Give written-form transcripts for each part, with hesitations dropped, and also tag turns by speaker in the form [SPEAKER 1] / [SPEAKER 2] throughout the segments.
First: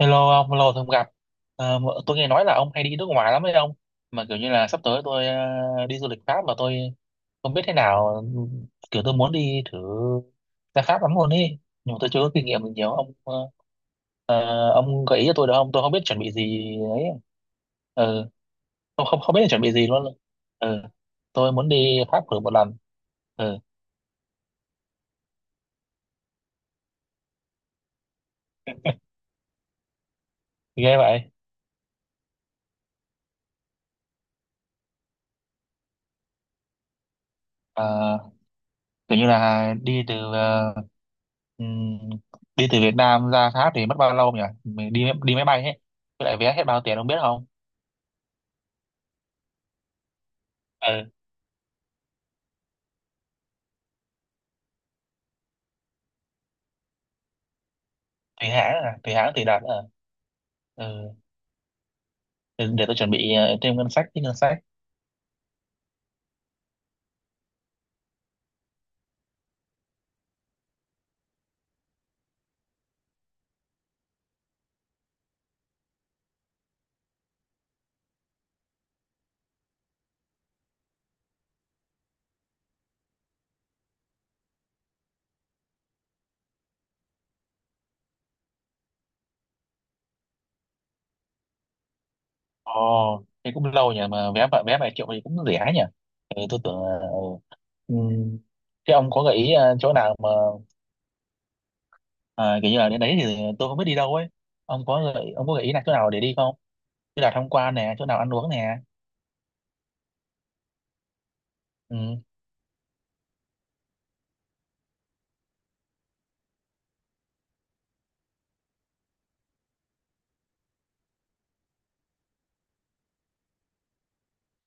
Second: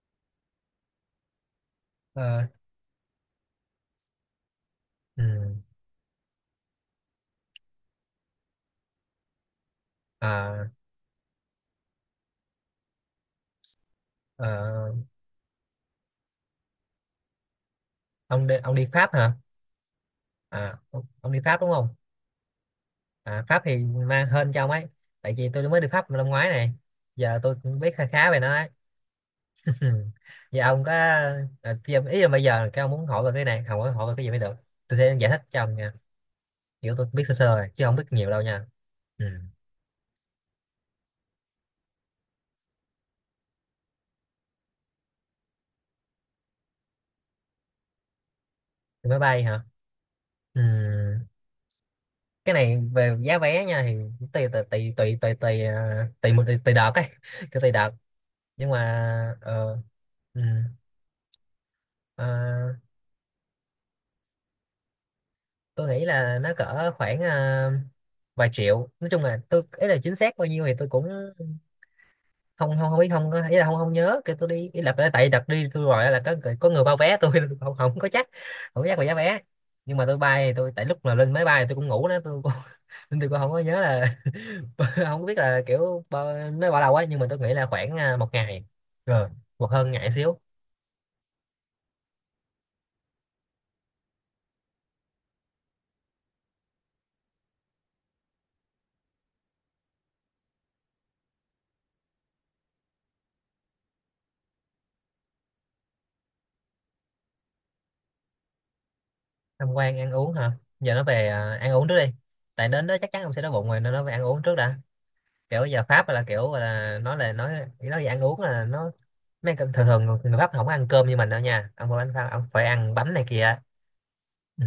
[SPEAKER 1] Hello ông, lâu rồi không gặp. Mà tôi nghe
[SPEAKER 2] Ờ,
[SPEAKER 1] nói là ông hay đi nước ngoài lắm đấy ông. Mà kiểu như là sắp tới
[SPEAKER 2] ừ.
[SPEAKER 1] tôi đi du lịch Pháp mà tôi không biết thế nào. Kiểu tôi muốn đi thử
[SPEAKER 2] à,
[SPEAKER 1] ra Pháp lắm luôn ấy. Nhưng mà tôi chưa có kinh nghiệm gì nhiều. Ông
[SPEAKER 2] ờ,
[SPEAKER 1] ông gợi ý cho tôi được không? Tôi không biết chuẩn bị gì ấy. Ừ,
[SPEAKER 2] ông đi
[SPEAKER 1] không,
[SPEAKER 2] Pháp
[SPEAKER 1] không,
[SPEAKER 2] hả?
[SPEAKER 1] không biết chuẩn bị gì luôn.
[SPEAKER 2] à,
[SPEAKER 1] Ừ,
[SPEAKER 2] ông, ông đi
[SPEAKER 1] tôi
[SPEAKER 2] Pháp
[SPEAKER 1] muốn
[SPEAKER 2] đúng không?
[SPEAKER 1] đi Pháp thử một lần.
[SPEAKER 2] À,
[SPEAKER 1] Ừ,
[SPEAKER 2] Pháp thì mang hên cho ông ấy, tại vì tôi mới đi Pháp năm ngoái này, giờ tôi cũng biết khá khá về nó ấy. Giờ ông có
[SPEAKER 1] ghê vậy.
[SPEAKER 2] à, khi ông- ý là bây giờ cái ông muốn hỏi về cái này, không hỏi hỏi về cái gì mới được? Tôi sẽ giải thích cho ông nha, kiểu tôi biết sơ sơ rồi, chứ không biết
[SPEAKER 1] Ờ,
[SPEAKER 2] nhiều đâu nha.
[SPEAKER 1] kiểu
[SPEAKER 2] Ừ.
[SPEAKER 1] như là đi từ ừm, đi từ Việt Nam ra Pháp thì mất bao lâu nhỉ, mình đi đi máy bay hết, với lại vé hết bao tiền ông biết không?
[SPEAKER 2] Thì máy bay hả? Ừ.
[SPEAKER 1] Ừ,
[SPEAKER 2] Cái này về giá vé nha, thì tùy tùy tùy tùy tùy tùy tùy, tùy, tùy, tùy đợt ấy, cái tùy đợt.
[SPEAKER 1] tùy
[SPEAKER 2] Nhưng
[SPEAKER 1] hãng
[SPEAKER 2] mà
[SPEAKER 1] à, tùy hãng tùy đợt à?
[SPEAKER 2] ờ, ừ,
[SPEAKER 1] Ừ,
[SPEAKER 2] ờ,
[SPEAKER 1] để tôi chuẩn bị thêm ngân sách, chứ ngân sách.
[SPEAKER 2] tôi nghĩ là nó cỡ khoảng vài triệu. Nói chung là tôi ấy, là chính xác bao nhiêu thì tôi cũng không không không biết, không có- ý là không không nhớ. Kêu tôi đi, ý là tại đợt đi tôi gọi là có người bao vé tôi. Tôi không, không có chắc, không có chắc về giá vé. Nhưng mà tôi bay thì tôi, tại lúc mà lên máy bay thì tôi cũng ngủ đó, tôi cũng, nên tôi cũng không có nhớ là không biết là nó bao lâu á, nhưng mà tôi nghĩ là khoảng à, một ngày rồi, một hơn ngày xíu.
[SPEAKER 1] Ồ, thế cũng lâu nhỉ, vé vài triệu thì cũng rẻ nhỉ. Ừ, tôi tưởng ừ. Ừm, thế ông có gợi ý chỗ nào mà à, kiểu như là đến đấy thì tôi không biết đi đâu ấy. Ông có gợi ý là chỗ nào để đi không? Như là tham quan nè, chỗ nào ăn uống nè.
[SPEAKER 2] Tham quan ăn uống hả? Giờ nó về à, ăn uống trước đi,
[SPEAKER 1] Ừ.
[SPEAKER 2] tại đến đó chắc chắn ông sẽ đói bụng rồi, nên nó về ăn uống trước đã. Kiểu giờ Pháp là kiểu là nói về ăn uống là nó, thường thường người Pháp không có ăn cơm như mình đâu nha, ông phải ăn Pháp, ông phải ăn bánh này kia. Ừ.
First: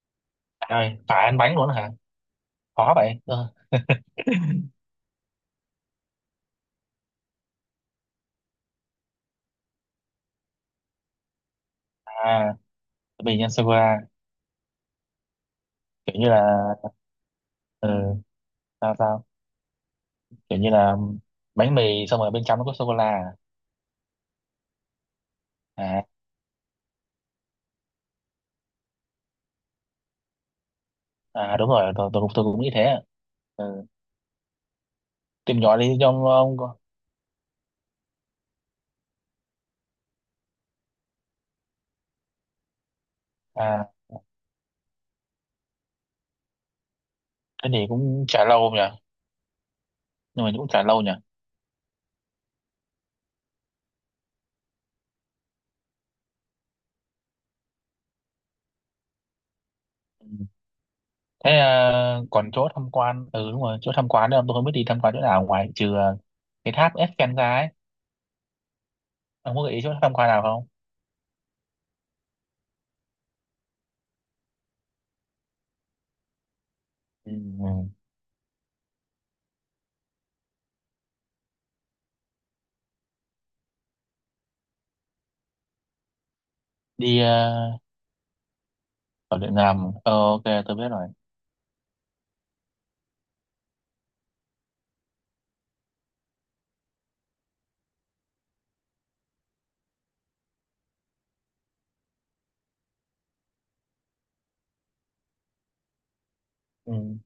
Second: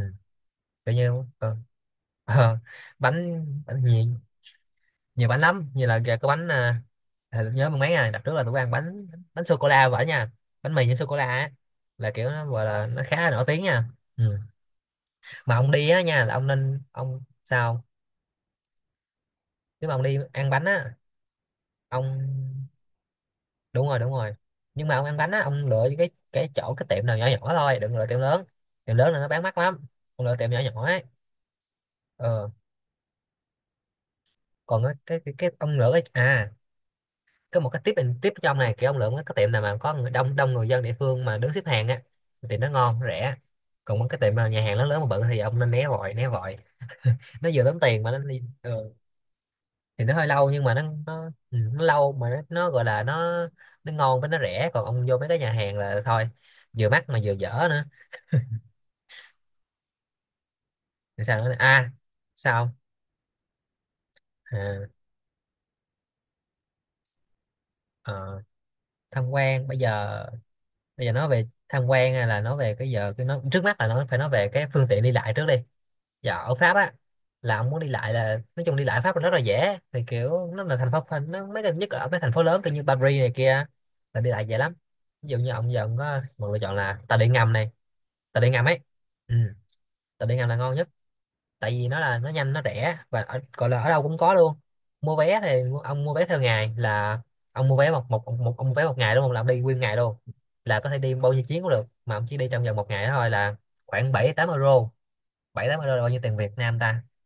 [SPEAKER 2] Kiểu
[SPEAKER 1] Trời,
[SPEAKER 2] như
[SPEAKER 1] phải ăn bánh luôn hả?
[SPEAKER 2] ờ,
[SPEAKER 1] Khó vậy.
[SPEAKER 2] bánh,
[SPEAKER 1] Ờ.
[SPEAKER 2] bánh nhiều, nhiều bánh lắm, như là kìa, có bánh à, à, nhớ mấy ngày đặt trước là tụi tôi ăn bánh, bánh sô cô la vậy nha, bánh mì với sô cô la á, là kiểu
[SPEAKER 1] À,
[SPEAKER 2] nó gọi là nó khá
[SPEAKER 1] bánh
[SPEAKER 2] là
[SPEAKER 1] mì
[SPEAKER 2] nổi
[SPEAKER 1] nhân
[SPEAKER 2] tiếng
[SPEAKER 1] sô cô
[SPEAKER 2] nha.
[SPEAKER 1] la
[SPEAKER 2] Ừ, mà ông đi á
[SPEAKER 1] kiểu
[SPEAKER 2] nha
[SPEAKER 1] như
[SPEAKER 2] là
[SPEAKER 1] là.
[SPEAKER 2] ông nên ông sao,
[SPEAKER 1] Ừ, sao sao?
[SPEAKER 2] nếu mà ông đi ăn
[SPEAKER 1] Kiểu
[SPEAKER 2] bánh
[SPEAKER 1] như
[SPEAKER 2] á,
[SPEAKER 1] là bánh mì
[SPEAKER 2] ông
[SPEAKER 1] xong rồi bên trong nó có sô cô la.
[SPEAKER 2] đúng rồi, đúng rồi. Nhưng mà ông ăn bánh á, ông lựa
[SPEAKER 1] À,
[SPEAKER 2] cái tiệm nào nhỏ nhỏ thôi, đừng lựa tiệm lớn. Tiệm lớn là nó bán mắc lắm, ông lựa tiệm nhỏ nhỏ ấy.
[SPEAKER 1] à à, đúng rồi, tôi
[SPEAKER 2] Ờ,
[SPEAKER 1] cũng nghĩ thế. Ừ.
[SPEAKER 2] còn cái
[SPEAKER 1] Tìm nhỏ
[SPEAKER 2] ông lựa
[SPEAKER 1] đi
[SPEAKER 2] cái
[SPEAKER 1] cho
[SPEAKER 2] à,
[SPEAKER 1] ông có-
[SPEAKER 2] có một cái tip and tip trong này, kiểu ông lựa một cái tiệm nào mà có người đông, đông người dân địa phương mà đứng xếp hàng á, thì nó ngon nó rẻ.
[SPEAKER 1] à
[SPEAKER 2] Còn một cái tiệm mà nhà hàng lớn lớn mà bự thì ông nên né vội, né vội, nó vừa
[SPEAKER 1] thế
[SPEAKER 2] tốn
[SPEAKER 1] thì
[SPEAKER 2] tiền mà nó
[SPEAKER 1] cũng
[SPEAKER 2] đi.
[SPEAKER 1] chả
[SPEAKER 2] Ờ,
[SPEAKER 1] lâu nhỉ.
[SPEAKER 2] thì nó hơi
[SPEAKER 1] Nhưng
[SPEAKER 2] lâu,
[SPEAKER 1] mà
[SPEAKER 2] nhưng
[SPEAKER 1] cũng
[SPEAKER 2] mà
[SPEAKER 1] chả lâu nhỉ.
[SPEAKER 2] nó ừ, nó lâu mà nó gọi là nó ngon với nó rẻ. Còn ông vô mấy cái nhà hàng là thôi, vừa mắc mà vừa dở nữa.
[SPEAKER 1] Ừ.
[SPEAKER 2] Thì sao
[SPEAKER 1] Thế
[SPEAKER 2] nữa à?
[SPEAKER 1] à, còn
[SPEAKER 2] Sao
[SPEAKER 1] chỗ
[SPEAKER 2] không?
[SPEAKER 1] tham quan, ừ đúng rồi, chỗ tham quan nữa tôi không biết đi
[SPEAKER 2] à,
[SPEAKER 1] tham quan chỗ nào ngoài trừ cái tháp Eiffel ra ấy.
[SPEAKER 2] ờ, Tham
[SPEAKER 1] Ông có
[SPEAKER 2] quan
[SPEAKER 1] gợi
[SPEAKER 2] bây
[SPEAKER 1] ý chỗ tham
[SPEAKER 2] giờ,
[SPEAKER 1] quan nào không?
[SPEAKER 2] bây giờ nói về tham quan, hay là nói về cái giờ cái nó trước mắt là nó phải nói về cái phương tiện đi lại trước đi. Giờ ở Pháp á,
[SPEAKER 1] Ừ,
[SPEAKER 2] là ông muốn đi
[SPEAKER 1] ừ.
[SPEAKER 2] lại, là nói chung đi lại Pháp là rất là dễ. Thì kiểu nó là nó mấy cái, nhất là ở mấy thành phố lớn kiểu như Paris này kia, là đi lại dễ lắm. Ví dụ như ông giờ ông có một lựa chọn là tàu
[SPEAKER 1] Đi
[SPEAKER 2] điện ngầm này, tàu điện ngầm ấy. Ừ.
[SPEAKER 1] ở Điện Nam à? Ờ,
[SPEAKER 2] Tàu điện
[SPEAKER 1] ok,
[SPEAKER 2] ngầm là ngon
[SPEAKER 1] tôi biết
[SPEAKER 2] nhất,
[SPEAKER 1] rồi.
[SPEAKER 2] tại vì nó là nó nhanh, nó rẻ và ở, gọi là ở đâu cũng có luôn. Mua vé thì ông mua vé theo ngày, là ông mua vé một một một ông mua vé một ngày đúng không, là ông đi nguyên ngày luôn, là có thể đi bao nhiêu chuyến cũng được, mà ông chỉ đi trong vòng một ngày đó thôi, là khoảng 7-8 euro. 7-8 euro là bao nhiêu tiền Việt Nam ta?
[SPEAKER 1] Ừ.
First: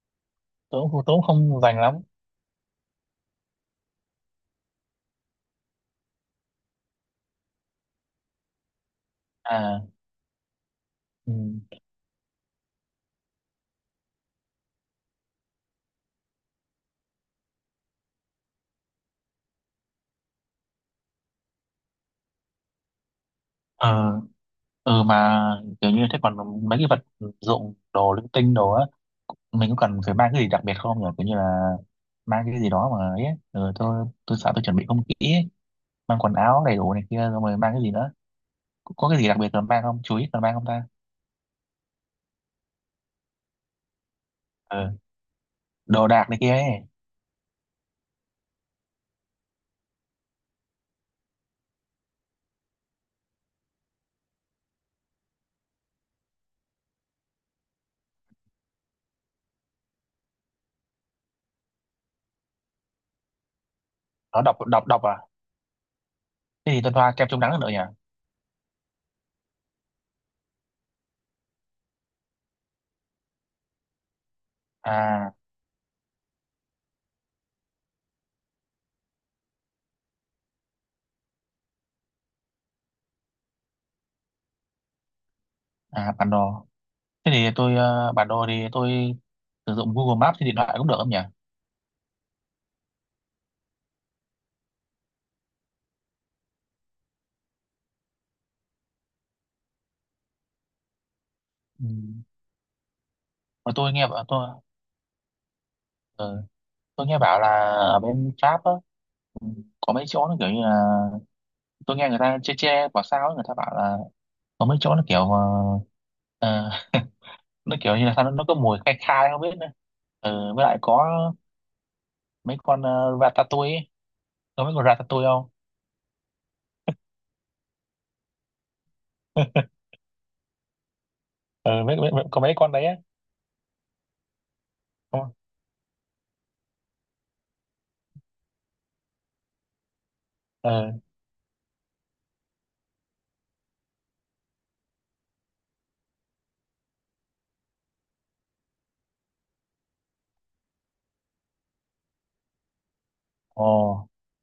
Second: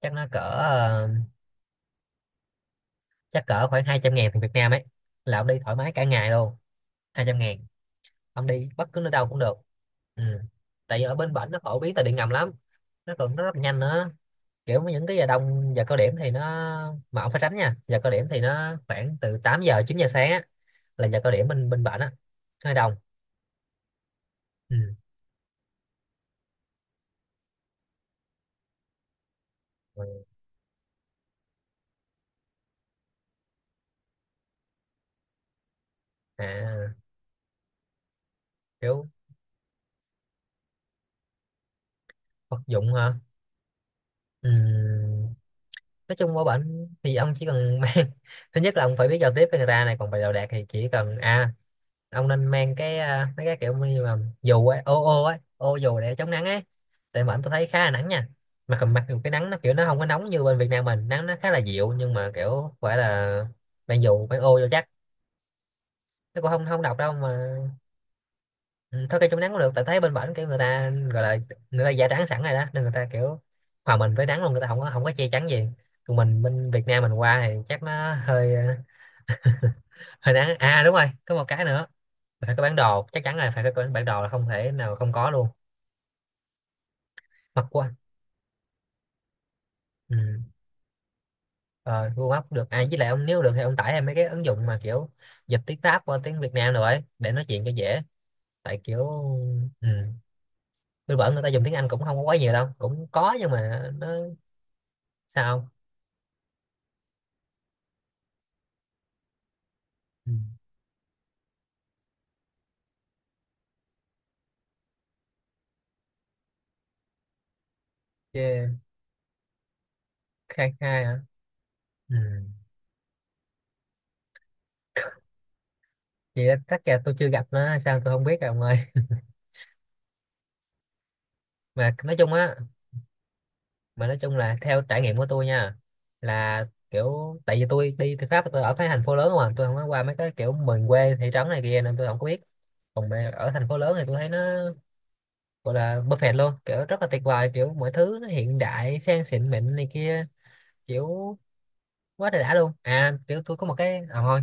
[SPEAKER 2] Chắc nó cỡ
[SPEAKER 1] Tớ cũng tớ cũng không dành lắm.
[SPEAKER 2] chắc cỡ khoảng 200.000 tiền Việt Nam ấy, là ông đi thoải mái cả ngày luôn. 200.000, ông đi bất cứ nơi đâu cũng được.
[SPEAKER 1] À,
[SPEAKER 2] Ừ. Tại vì ở bên
[SPEAKER 1] ừ,
[SPEAKER 2] bển nó phổ biến tàu điện ngầm lắm, nó còn nó rất là nhanh nữa. Kiểu những cái giờ đông, giờ cao điểm thì nó, mà ông phải tránh nha, giờ cao điểm thì nó khoảng từ 8-9 giờ sáng á, là giờ cao điểm bên bên á, nó hơi đông.
[SPEAKER 1] ờ,
[SPEAKER 2] Ừ.
[SPEAKER 1] ừ mà kiểu như thế còn mấy cái vật dụng đồ linh tinh đồ á, mình có cần phải
[SPEAKER 2] Ừ.
[SPEAKER 1] mang cái gì đặc biệt không nhỉ, kiểu như là mang cái gì đó mà ấy. Ừ, tôi sợ tôi chuẩn bị không kỹ ấy. Mang quần áo đầy đủ
[SPEAKER 2] à
[SPEAKER 1] này kia rồi mà mang cái gì nữa,
[SPEAKER 2] kiểu
[SPEAKER 1] có cái gì đặc biệt cần mang không, chú ý cần mang không ta?
[SPEAKER 2] Vật dụng hả? Ừ.
[SPEAKER 1] Ừ, đồ
[SPEAKER 2] Nói
[SPEAKER 1] đạc
[SPEAKER 2] chung
[SPEAKER 1] này
[SPEAKER 2] qua
[SPEAKER 1] kia ấy.
[SPEAKER 2] bệnh thì ông chỉ cần mang, thứ nhất là ông phải biết giao tiếp với người ta này, còn về đồ đạc thì chỉ cần à, ông nên mang cái à, mấy cái kiểu như mà dù ấy, ô ô ấy ô dù để chống nắng ấy, tại mà anh tôi thấy khá là nắng nha. Mà cầm mặc dù cái nắng nó kiểu nó không có nóng như bên Việt Nam mình, nắng nó khá là dịu, nhưng mà kiểu phải là mang dù, phải
[SPEAKER 1] Nó đọc
[SPEAKER 2] ô vô
[SPEAKER 1] đọc
[SPEAKER 2] chắc.
[SPEAKER 1] đọc à?
[SPEAKER 2] Nó cũng không
[SPEAKER 1] Thế
[SPEAKER 2] không
[SPEAKER 1] thì tôi
[SPEAKER 2] độc đâu
[SPEAKER 1] thoa kem chống
[SPEAKER 2] mà.
[SPEAKER 1] nắng nữa nhỉ.
[SPEAKER 2] Ừ, thôi cây chống nắng cũng được, tại thấy bên bển kiểu người ta gọi là, người ta da trắng sẵn rồi đó, nên người ta kiểu hòa mình với nắng luôn, người ta không có che
[SPEAKER 1] À,
[SPEAKER 2] chắn gì. Còn mình bên Việt Nam mình qua thì chắc nó hơi hơi nắng. À đúng rồi, có một cái nữa là phải có bản đồ, chắc chắn là phải có bản đồ, là không thể nào không có luôn.
[SPEAKER 1] à bản đồ, thế thì
[SPEAKER 2] Mặc
[SPEAKER 1] tôi
[SPEAKER 2] quá.
[SPEAKER 1] bản đồ thì tôi sử dụng Google
[SPEAKER 2] Ừ.
[SPEAKER 1] Maps trên điện thoại cũng được không nhỉ?
[SPEAKER 2] Ờ, Google Maps được à, với lại ông nếu được thì ông tải thêm mấy cái ứng dụng mà kiểu dịch tiếng Pháp qua tiếng Việt Nam rồi, để nói chuyện cho dễ, tại kiểu ừ, tôi bảo người ta dùng tiếng
[SPEAKER 1] Ừ.
[SPEAKER 2] Anh cũng không có quá nhiều đâu, cũng có nhưng
[SPEAKER 1] Mà
[SPEAKER 2] mà
[SPEAKER 1] tôi
[SPEAKER 2] nó.
[SPEAKER 1] nghe bảo tôi
[SPEAKER 2] Sao không?
[SPEAKER 1] ờ, tôi nghe bảo là ở bên Pháp á, ừ, có mấy chỗ
[SPEAKER 2] Ừ.
[SPEAKER 1] nó kiểu như là, tôi nghe người ta chê chê bảo sao ấy, người ta bảo là có mấy chỗ nó kiểu ờ, nó kiểu như là sao nó có
[SPEAKER 2] Yeah.
[SPEAKER 1] mùi khai khai không biết nữa. Ừ, với
[SPEAKER 2] Khai
[SPEAKER 1] lại
[SPEAKER 2] khai
[SPEAKER 1] có
[SPEAKER 2] hả? Ừ.
[SPEAKER 1] mấy con ratatouille ấy. Có mấy con ratatouille không?
[SPEAKER 2] Vậy đó, chắc là tôi chưa gặp nó sao, tôi không biết rồi ông ơi.
[SPEAKER 1] ừ,
[SPEAKER 2] mà
[SPEAKER 1] mấy, mấy,
[SPEAKER 2] nói
[SPEAKER 1] mấy,
[SPEAKER 2] chung
[SPEAKER 1] có mấy
[SPEAKER 2] á
[SPEAKER 1] con đấy á.
[SPEAKER 2] mà nói chung là theo trải nghiệm của
[SPEAKER 1] Không.
[SPEAKER 2] tôi nha, là kiểu tại vì tôi đi từ Pháp tôi ở cái thành phố lớn, mà tôi không có qua mấy cái kiểu miền
[SPEAKER 1] Ừ.
[SPEAKER 2] quê, thị trấn này kia, nên tôi không có biết. Còn mà ở thành phố lớn thì tôi thấy nó gọi là perfect luôn, kiểu rất là tuyệt vời, kiểu mọi thứ nó hiện đại sang xịn mịn này kia, kiểu quá trời đã luôn. À kiểu tôi có
[SPEAKER 1] Ồ,
[SPEAKER 2] một cái à, thôi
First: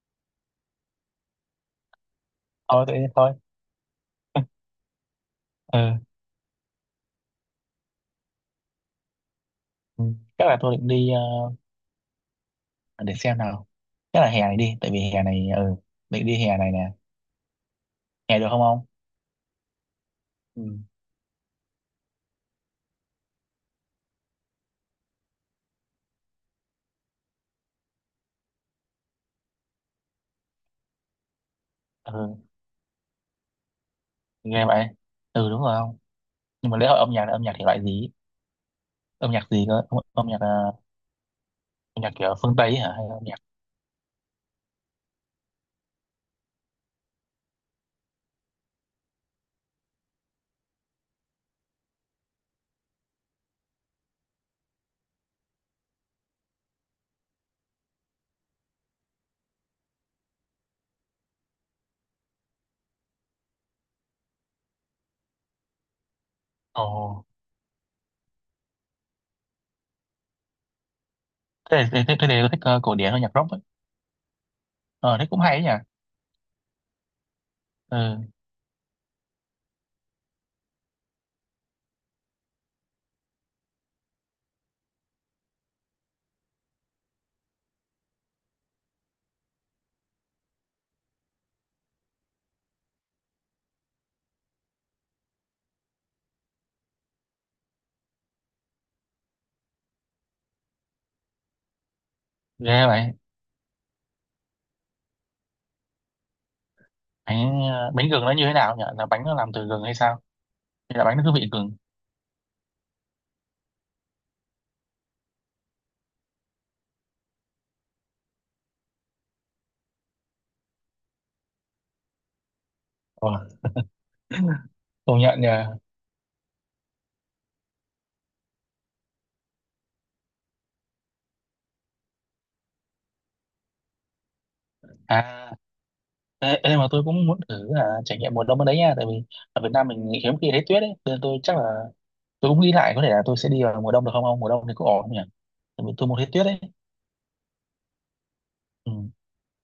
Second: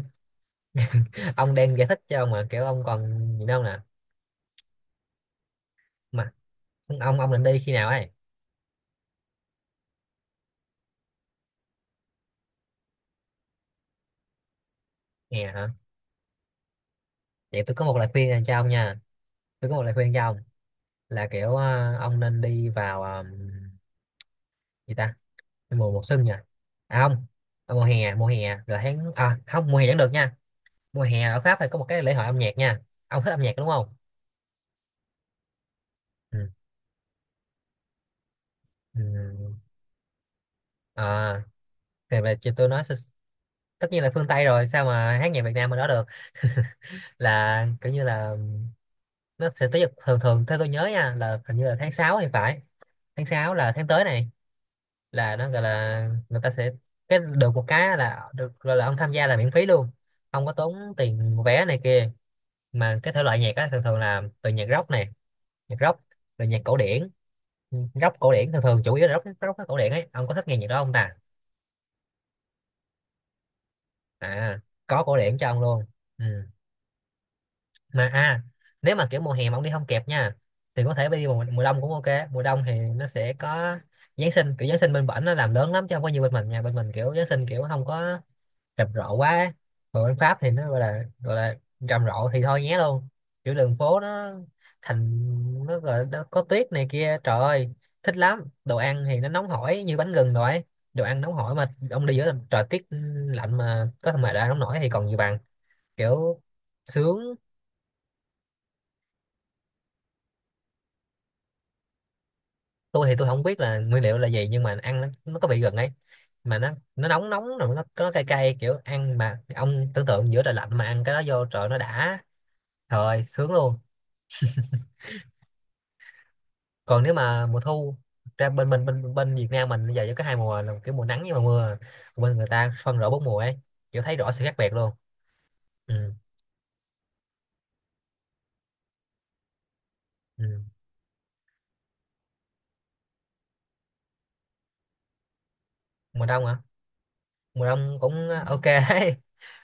[SPEAKER 2] ông đang giải thích cho ông mà, kiểu ông
[SPEAKER 1] thôi tự nhiên
[SPEAKER 2] còn
[SPEAKER 1] thôi.
[SPEAKER 2] gì đâu nè.
[SPEAKER 1] Ừ.
[SPEAKER 2] Mà ông định đi khi nào ấy?
[SPEAKER 1] Ừ, chắc là tôi định đi ờ, để xem nào, chắc là hè này đi, tại vì hè
[SPEAKER 2] Nè
[SPEAKER 1] này
[SPEAKER 2] hả?
[SPEAKER 1] ừ định đi hè này nè.
[SPEAKER 2] Vậy tôi có một lời khuyên
[SPEAKER 1] Hè
[SPEAKER 2] dành
[SPEAKER 1] được
[SPEAKER 2] cho
[SPEAKER 1] không
[SPEAKER 2] ông
[SPEAKER 1] không?
[SPEAKER 2] nha, tôi có một lời khuyên cho ông,
[SPEAKER 1] Ừ.
[SPEAKER 2] là kiểu ông nên đi vào gì ta, mùa mùa xuân nha, à không, ờ, mùa hè, mùa hè là tháng à không, mùa hè vẫn được nha. Mùa hè ở Pháp thì có một cái lễ hội âm
[SPEAKER 1] Ừ.
[SPEAKER 2] nhạc nha. Ông thích âm nhạc đúng không?
[SPEAKER 1] Nghe vậy. Ừ đúng rồi. Không,
[SPEAKER 2] Ừ.
[SPEAKER 1] nhưng mà lễ hội âm nhạc là âm nhạc thể loại gì, âm nhạc
[SPEAKER 2] Ừ.
[SPEAKER 1] gì cơ, âm nhạc
[SPEAKER 2] À,
[SPEAKER 1] âm nhạc
[SPEAKER 2] thì
[SPEAKER 1] kiểu
[SPEAKER 2] về chị
[SPEAKER 1] phương Tây
[SPEAKER 2] tôi
[SPEAKER 1] ấy
[SPEAKER 2] nói
[SPEAKER 1] hả
[SPEAKER 2] sẽ-
[SPEAKER 1] hay là âm nhạc?
[SPEAKER 2] tất nhiên là phương Tây rồi, sao mà hát nhạc Việt Nam mà đó được. Là kiểu như là nó sẽ tới, thường thường theo tôi nhớ nha, là hình như là tháng 6 thì phải. Tháng 6 là tháng tới này, là nó gọi là người ta sẽ, cái được một cái là được gọi là ông tham gia là miễn phí luôn, không có tốn tiền vé này kia. Mà cái thể loại nhạc á thường thường là từ nhạc rock này, nhạc rock, rồi nhạc cổ
[SPEAKER 1] Ồ,
[SPEAKER 2] điển, rock cổ điển, thường thường chủ yếu là rock rock cổ điển ấy. Ông có thích nghe nhạc đó không ta?
[SPEAKER 1] thế thì có thích cổ điển âm nhạc rock ấy.
[SPEAKER 2] À, có cổ
[SPEAKER 1] Ờ, thế
[SPEAKER 2] điển
[SPEAKER 1] cũng
[SPEAKER 2] cho
[SPEAKER 1] hay
[SPEAKER 2] ông
[SPEAKER 1] ấy
[SPEAKER 2] luôn.
[SPEAKER 1] nhỉ.
[SPEAKER 2] Ừ. Mà
[SPEAKER 1] Ừ.
[SPEAKER 2] à, nếu mà kiểu mùa hè mà ông đi không kịp nha, thì có thể đi mùa đông cũng ok. Mùa đông thì nó sẽ có Giáng sinh, kiểu Giáng sinh bên bển nó làm lớn lắm, chứ không có như bên mình nha. Bên mình kiểu Giáng sinh kiểu không có rầm rộ quá ấy. Còn bên Pháp thì nó gọi là rầm rộ thì thôi nhé luôn. Kiểu đường phố nó thành, nó gọi là nó có tuyết này kia, trời ơi thích lắm. Đồ ăn thì nó nóng hổi như bánh gừng rồi ấy. Đồ ăn nóng hổi mà ông đi giữa trời tiết
[SPEAKER 1] Ghê vậy.
[SPEAKER 2] lạnh mà có mà đồ ăn nóng nổi thì còn gì bằng, kiểu sướng.
[SPEAKER 1] Bánh bánh gừng nó như thế nào nhỉ, là bánh nó làm từ gừng hay sao, hay là bánh nó cứ vị gừng?
[SPEAKER 2] Tôi thì tôi không biết là nguyên liệu là gì, nhưng mà ăn nó có vị gừng ấy, mà nó nóng nóng, rồi nó cay cay, kiểu ăn mà ông tưởng tượng giữa trời lạnh mà ăn cái đó vô trời nó đã, trời
[SPEAKER 1] Ồ,
[SPEAKER 2] sướng luôn.
[SPEAKER 1] công nhận nhỉ.
[SPEAKER 2] Còn nếu mà mùa thu ra bên bên bên bên Việt Nam mình bây giờ chỉ có hai mùa là kiểu mùa nắng với mùa mưa, còn bên người ta phân rõ bốn mùa ấy, kiểu thấy rõ sự khác biệt luôn.
[SPEAKER 1] À,
[SPEAKER 2] Ừ,
[SPEAKER 1] ê, ê, mà tôi cũng muốn thử là trải nghiệm mùa đông ở đấy nha, tại vì ở Việt Nam mình hiếm
[SPEAKER 2] ừ.
[SPEAKER 1] khi thấy tuyết ấy, nên tôi chắc là tôi cũng nghĩ lại có thể là tôi sẽ đi vào mùa đông được không ông, mùa đông thì cũng ổn không nhỉ, tại vì tôi muốn
[SPEAKER 2] Mùa
[SPEAKER 1] thấy
[SPEAKER 2] đông
[SPEAKER 1] tuyết
[SPEAKER 2] hả?
[SPEAKER 1] ấy.
[SPEAKER 2] Mùa đông cũng ok
[SPEAKER 1] Ừ.
[SPEAKER 2] đấy.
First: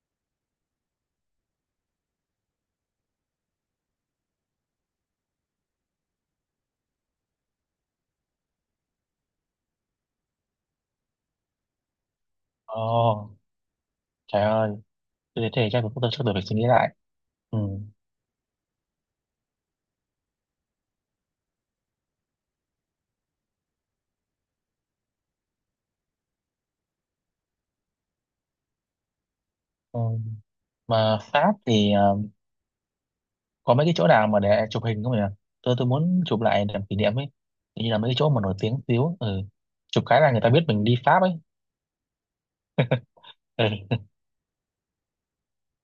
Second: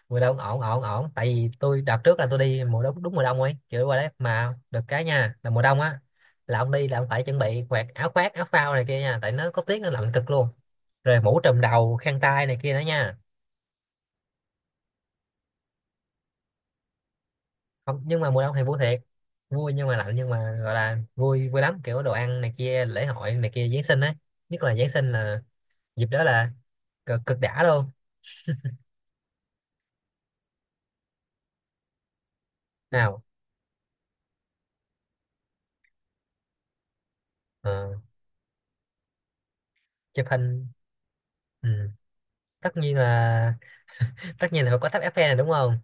[SPEAKER 2] Mùa đông ổn ổn ổn, tại vì tôi đợt trước là tôi đi mùa đông, đúng mùa đông ấy, kiểu qua đấy mà được cái nha, là mùa đông á, là ông đi là ông phải chuẩn bị quạt, áo khoác, áo phao này kia nha, tại nó có tiết nó lạnh cực luôn, rồi mũ trùm đầu, khăn tay này kia nữa nha.
[SPEAKER 1] Ồ, trời ơi, thế thì chắc mình cũng chưa được, phải suy nghĩ lại. Ừ.
[SPEAKER 2] Không, nhưng mà mùa đông thì vui thiệt, vui nhưng mà lạnh, nhưng mà gọi là vui vui lắm, kiểu đồ ăn này kia, lễ hội này kia, Giáng sinh ấy. Nhất là Giáng sinh là dịp đó là cực cực đã luôn.
[SPEAKER 1] Ừ. Mà Pháp thì
[SPEAKER 2] Nào.
[SPEAKER 1] có mấy cái chỗ nào mà để chụp hình không nhỉ? Tôi muốn chụp lại làm kỷ niệm ấy.
[SPEAKER 2] ờ,
[SPEAKER 1] Hình như là mấy cái chỗ mà nổi tiếng xíu. Ừ. Chụp cái
[SPEAKER 2] Chụp
[SPEAKER 1] là người ta biết
[SPEAKER 2] hình,
[SPEAKER 1] mình đi Pháp ấy.
[SPEAKER 2] ừ, tất nhiên là tất nhiên là phải có tháp Eiffel này đúng không.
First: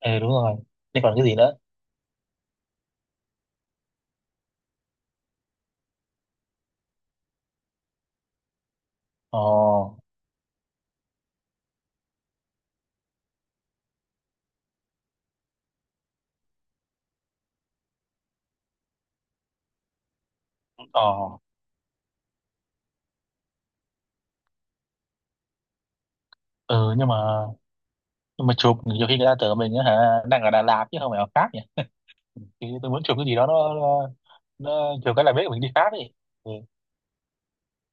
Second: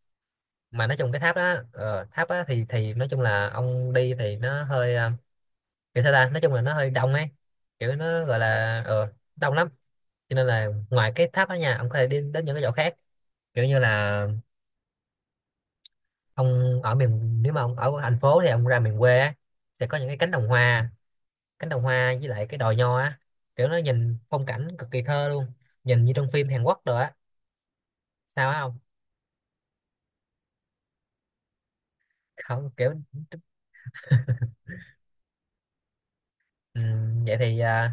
[SPEAKER 1] Ừ, ừ đúng rồi.
[SPEAKER 2] Mà nói
[SPEAKER 1] Thế
[SPEAKER 2] chung
[SPEAKER 1] còn
[SPEAKER 2] cái
[SPEAKER 1] cái gì
[SPEAKER 2] tháp
[SPEAKER 1] nữa?
[SPEAKER 2] đó, tháp á thì nói chung là ông đi thì nó hơi kiểu sao ta, nói chung là nó hơi đông ấy, kiểu nó gọi là
[SPEAKER 1] Ồ,
[SPEAKER 2] đông lắm. Cho nên là ngoài cái tháp đó nha, ông có thể đi đến những cái chỗ khác, kiểu như là ông ở miền, nếu mà ông ở thành phố thì ông ra miền quê á, sẽ có những cái cánh đồng hoa,
[SPEAKER 1] ồ.
[SPEAKER 2] cánh đồng hoa với lại cái đồi nho á, kiểu nó nhìn phong cảnh cực kỳ thơ luôn, nhìn như trong phim Hàn Quốc
[SPEAKER 1] Ừ
[SPEAKER 2] rồi á,
[SPEAKER 1] nhưng
[SPEAKER 2] sao
[SPEAKER 1] mà
[SPEAKER 2] á. Không,
[SPEAKER 1] chụp nhiều khi người ta tưởng mình á hả đang ở Đà Lạt chứ không phải ở Pháp nhỉ? Ừ, thì
[SPEAKER 2] không,
[SPEAKER 1] tôi
[SPEAKER 2] kiểu
[SPEAKER 1] muốn chụp cái gì đó nó chụp cái là biết mình đi Pháp ấy. Ừ.
[SPEAKER 2] ừ, vậy thì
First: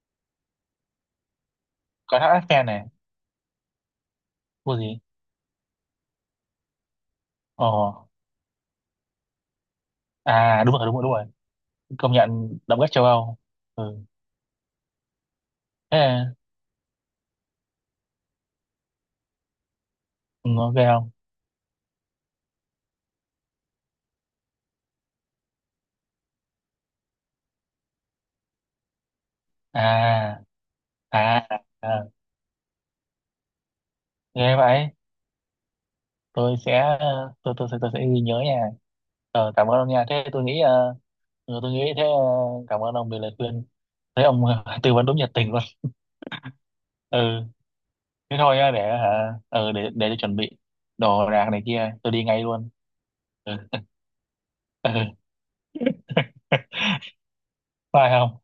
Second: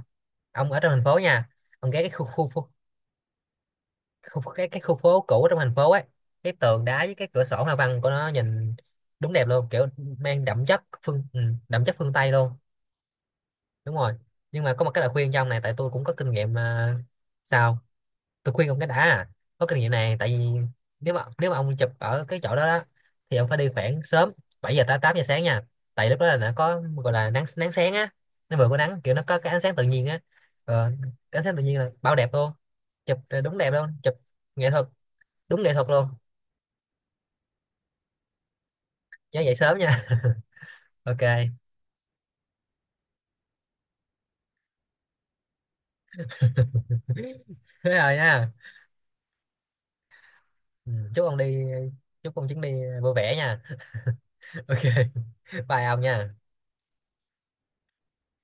[SPEAKER 2] ông ở trong thành phố nha, ông ghé cái
[SPEAKER 1] Có
[SPEAKER 2] khu
[SPEAKER 1] tháp
[SPEAKER 2] khu,
[SPEAKER 1] Eiffel
[SPEAKER 2] khu
[SPEAKER 1] này,
[SPEAKER 2] khu,
[SPEAKER 1] có
[SPEAKER 2] cái khu
[SPEAKER 1] gì?
[SPEAKER 2] phố cũ trong thành phố ấy, cái tường đá với cái cửa sổ hoa văn
[SPEAKER 1] Ồ.
[SPEAKER 2] của nó nhìn đúng đẹp luôn, kiểu mang
[SPEAKER 1] À
[SPEAKER 2] đậm
[SPEAKER 1] đúng
[SPEAKER 2] chất
[SPEAKER 1] rồi đúng rồi đúng
[SPEAKER 2] phương,
[SPEAKER 1] rồi,
[SPEAKER 2] ừ, đậm chất
[SPEAKER 1] công
[SPEAKER 2] phương Tây luôn.
[SPEAKER 1] nhận động đất châu Âu.
[SPEAKER 2] Đúng
[SPEAKER 1] Ừ.
[SPEAKER 2] rồi, nhưng mà có một cái lời khuyên cho ông này, tại tôi
[SPEAKER 1] Thế
[SPEAKER 2] cũng có
[SPEAKER 1] à?
[SPEAKER 2] kinh nghiệm à, sao tôi khuyên ông cái đã à, có kinh nghiệm này. Tại vì
[SPEAKER 1] Ừ, ok không.
[SPEAKER 2] nếu mà ông chụp ở cái chỗ đó đó thì ông phải đi khoảng sớm 7 giờ tới 8 giờ sáng nha, tại lúc đó là nó có gọi là nắng, nắng sáng á, nó vừa có nắng, kiểu nó có cái ánh sáng tự nhiên á,
[SPEAKER 1] À
[SPEAKER 2] ờ, cái ánh
[SPEAKER 1] à,
[SPEAKER 2] sáng tự nhiên là
[SPEAKER 1] à.
[SPEAKER 2] bao đẹp luôn, chụp đúng đẹp luôn, chụp
[SPEAKER 1] Nghe
[SPEAKER 2] nghệ thuật
[SPEAKER 1] vậy.
[SPEAKER 2] đúng nghệ thuật luôn.
[SPEAKER 1] Tôi sẽ tôi sẽ ghi nhớ nha.
[SPEAKER 2] Nhớ dậy
[SPEAKER 1] Cảm
[SPEAKER 2] sớm
[SPEAKER 1] ơn ông
[SPEAKER 2] nha
[SPEAKER 1] nha, thế tôi nghĩ
[SPEAKER 2] ok
[SPEAKER 1] ừ, tôi nghĩ thế. Ờ, Cảm ơn ông vì lời khuyên, thấy ông tư vấn đúng nhiệt tình luôn. Ừ.
[SPEAKER 2] thế rồi
[SPEAKER 1] Thế
[SPEAKER 2] nha.
[SPEAKER 1] thôi nhá, để hả, ừ, để tôi chuẩn bị
[SPEAKER 2] Ừ,
[SPEAKER 1] đồ đạc này kia, tôi đi
[SPEAKER 2] chúc
[SPEAKER 1] ngay
[SPEAKER 2] ông chuyến đi
[SPEAKER 1] luôn.
[SPEAKER 2] vui vẻ
[SPEAKER 1] Ừ.
[SPEAKER 2] nha ok,
[SPEAKER 1] Ừ.
[SPEAKER 2] bye ông nha.
[SPEAKER 1] Phải không?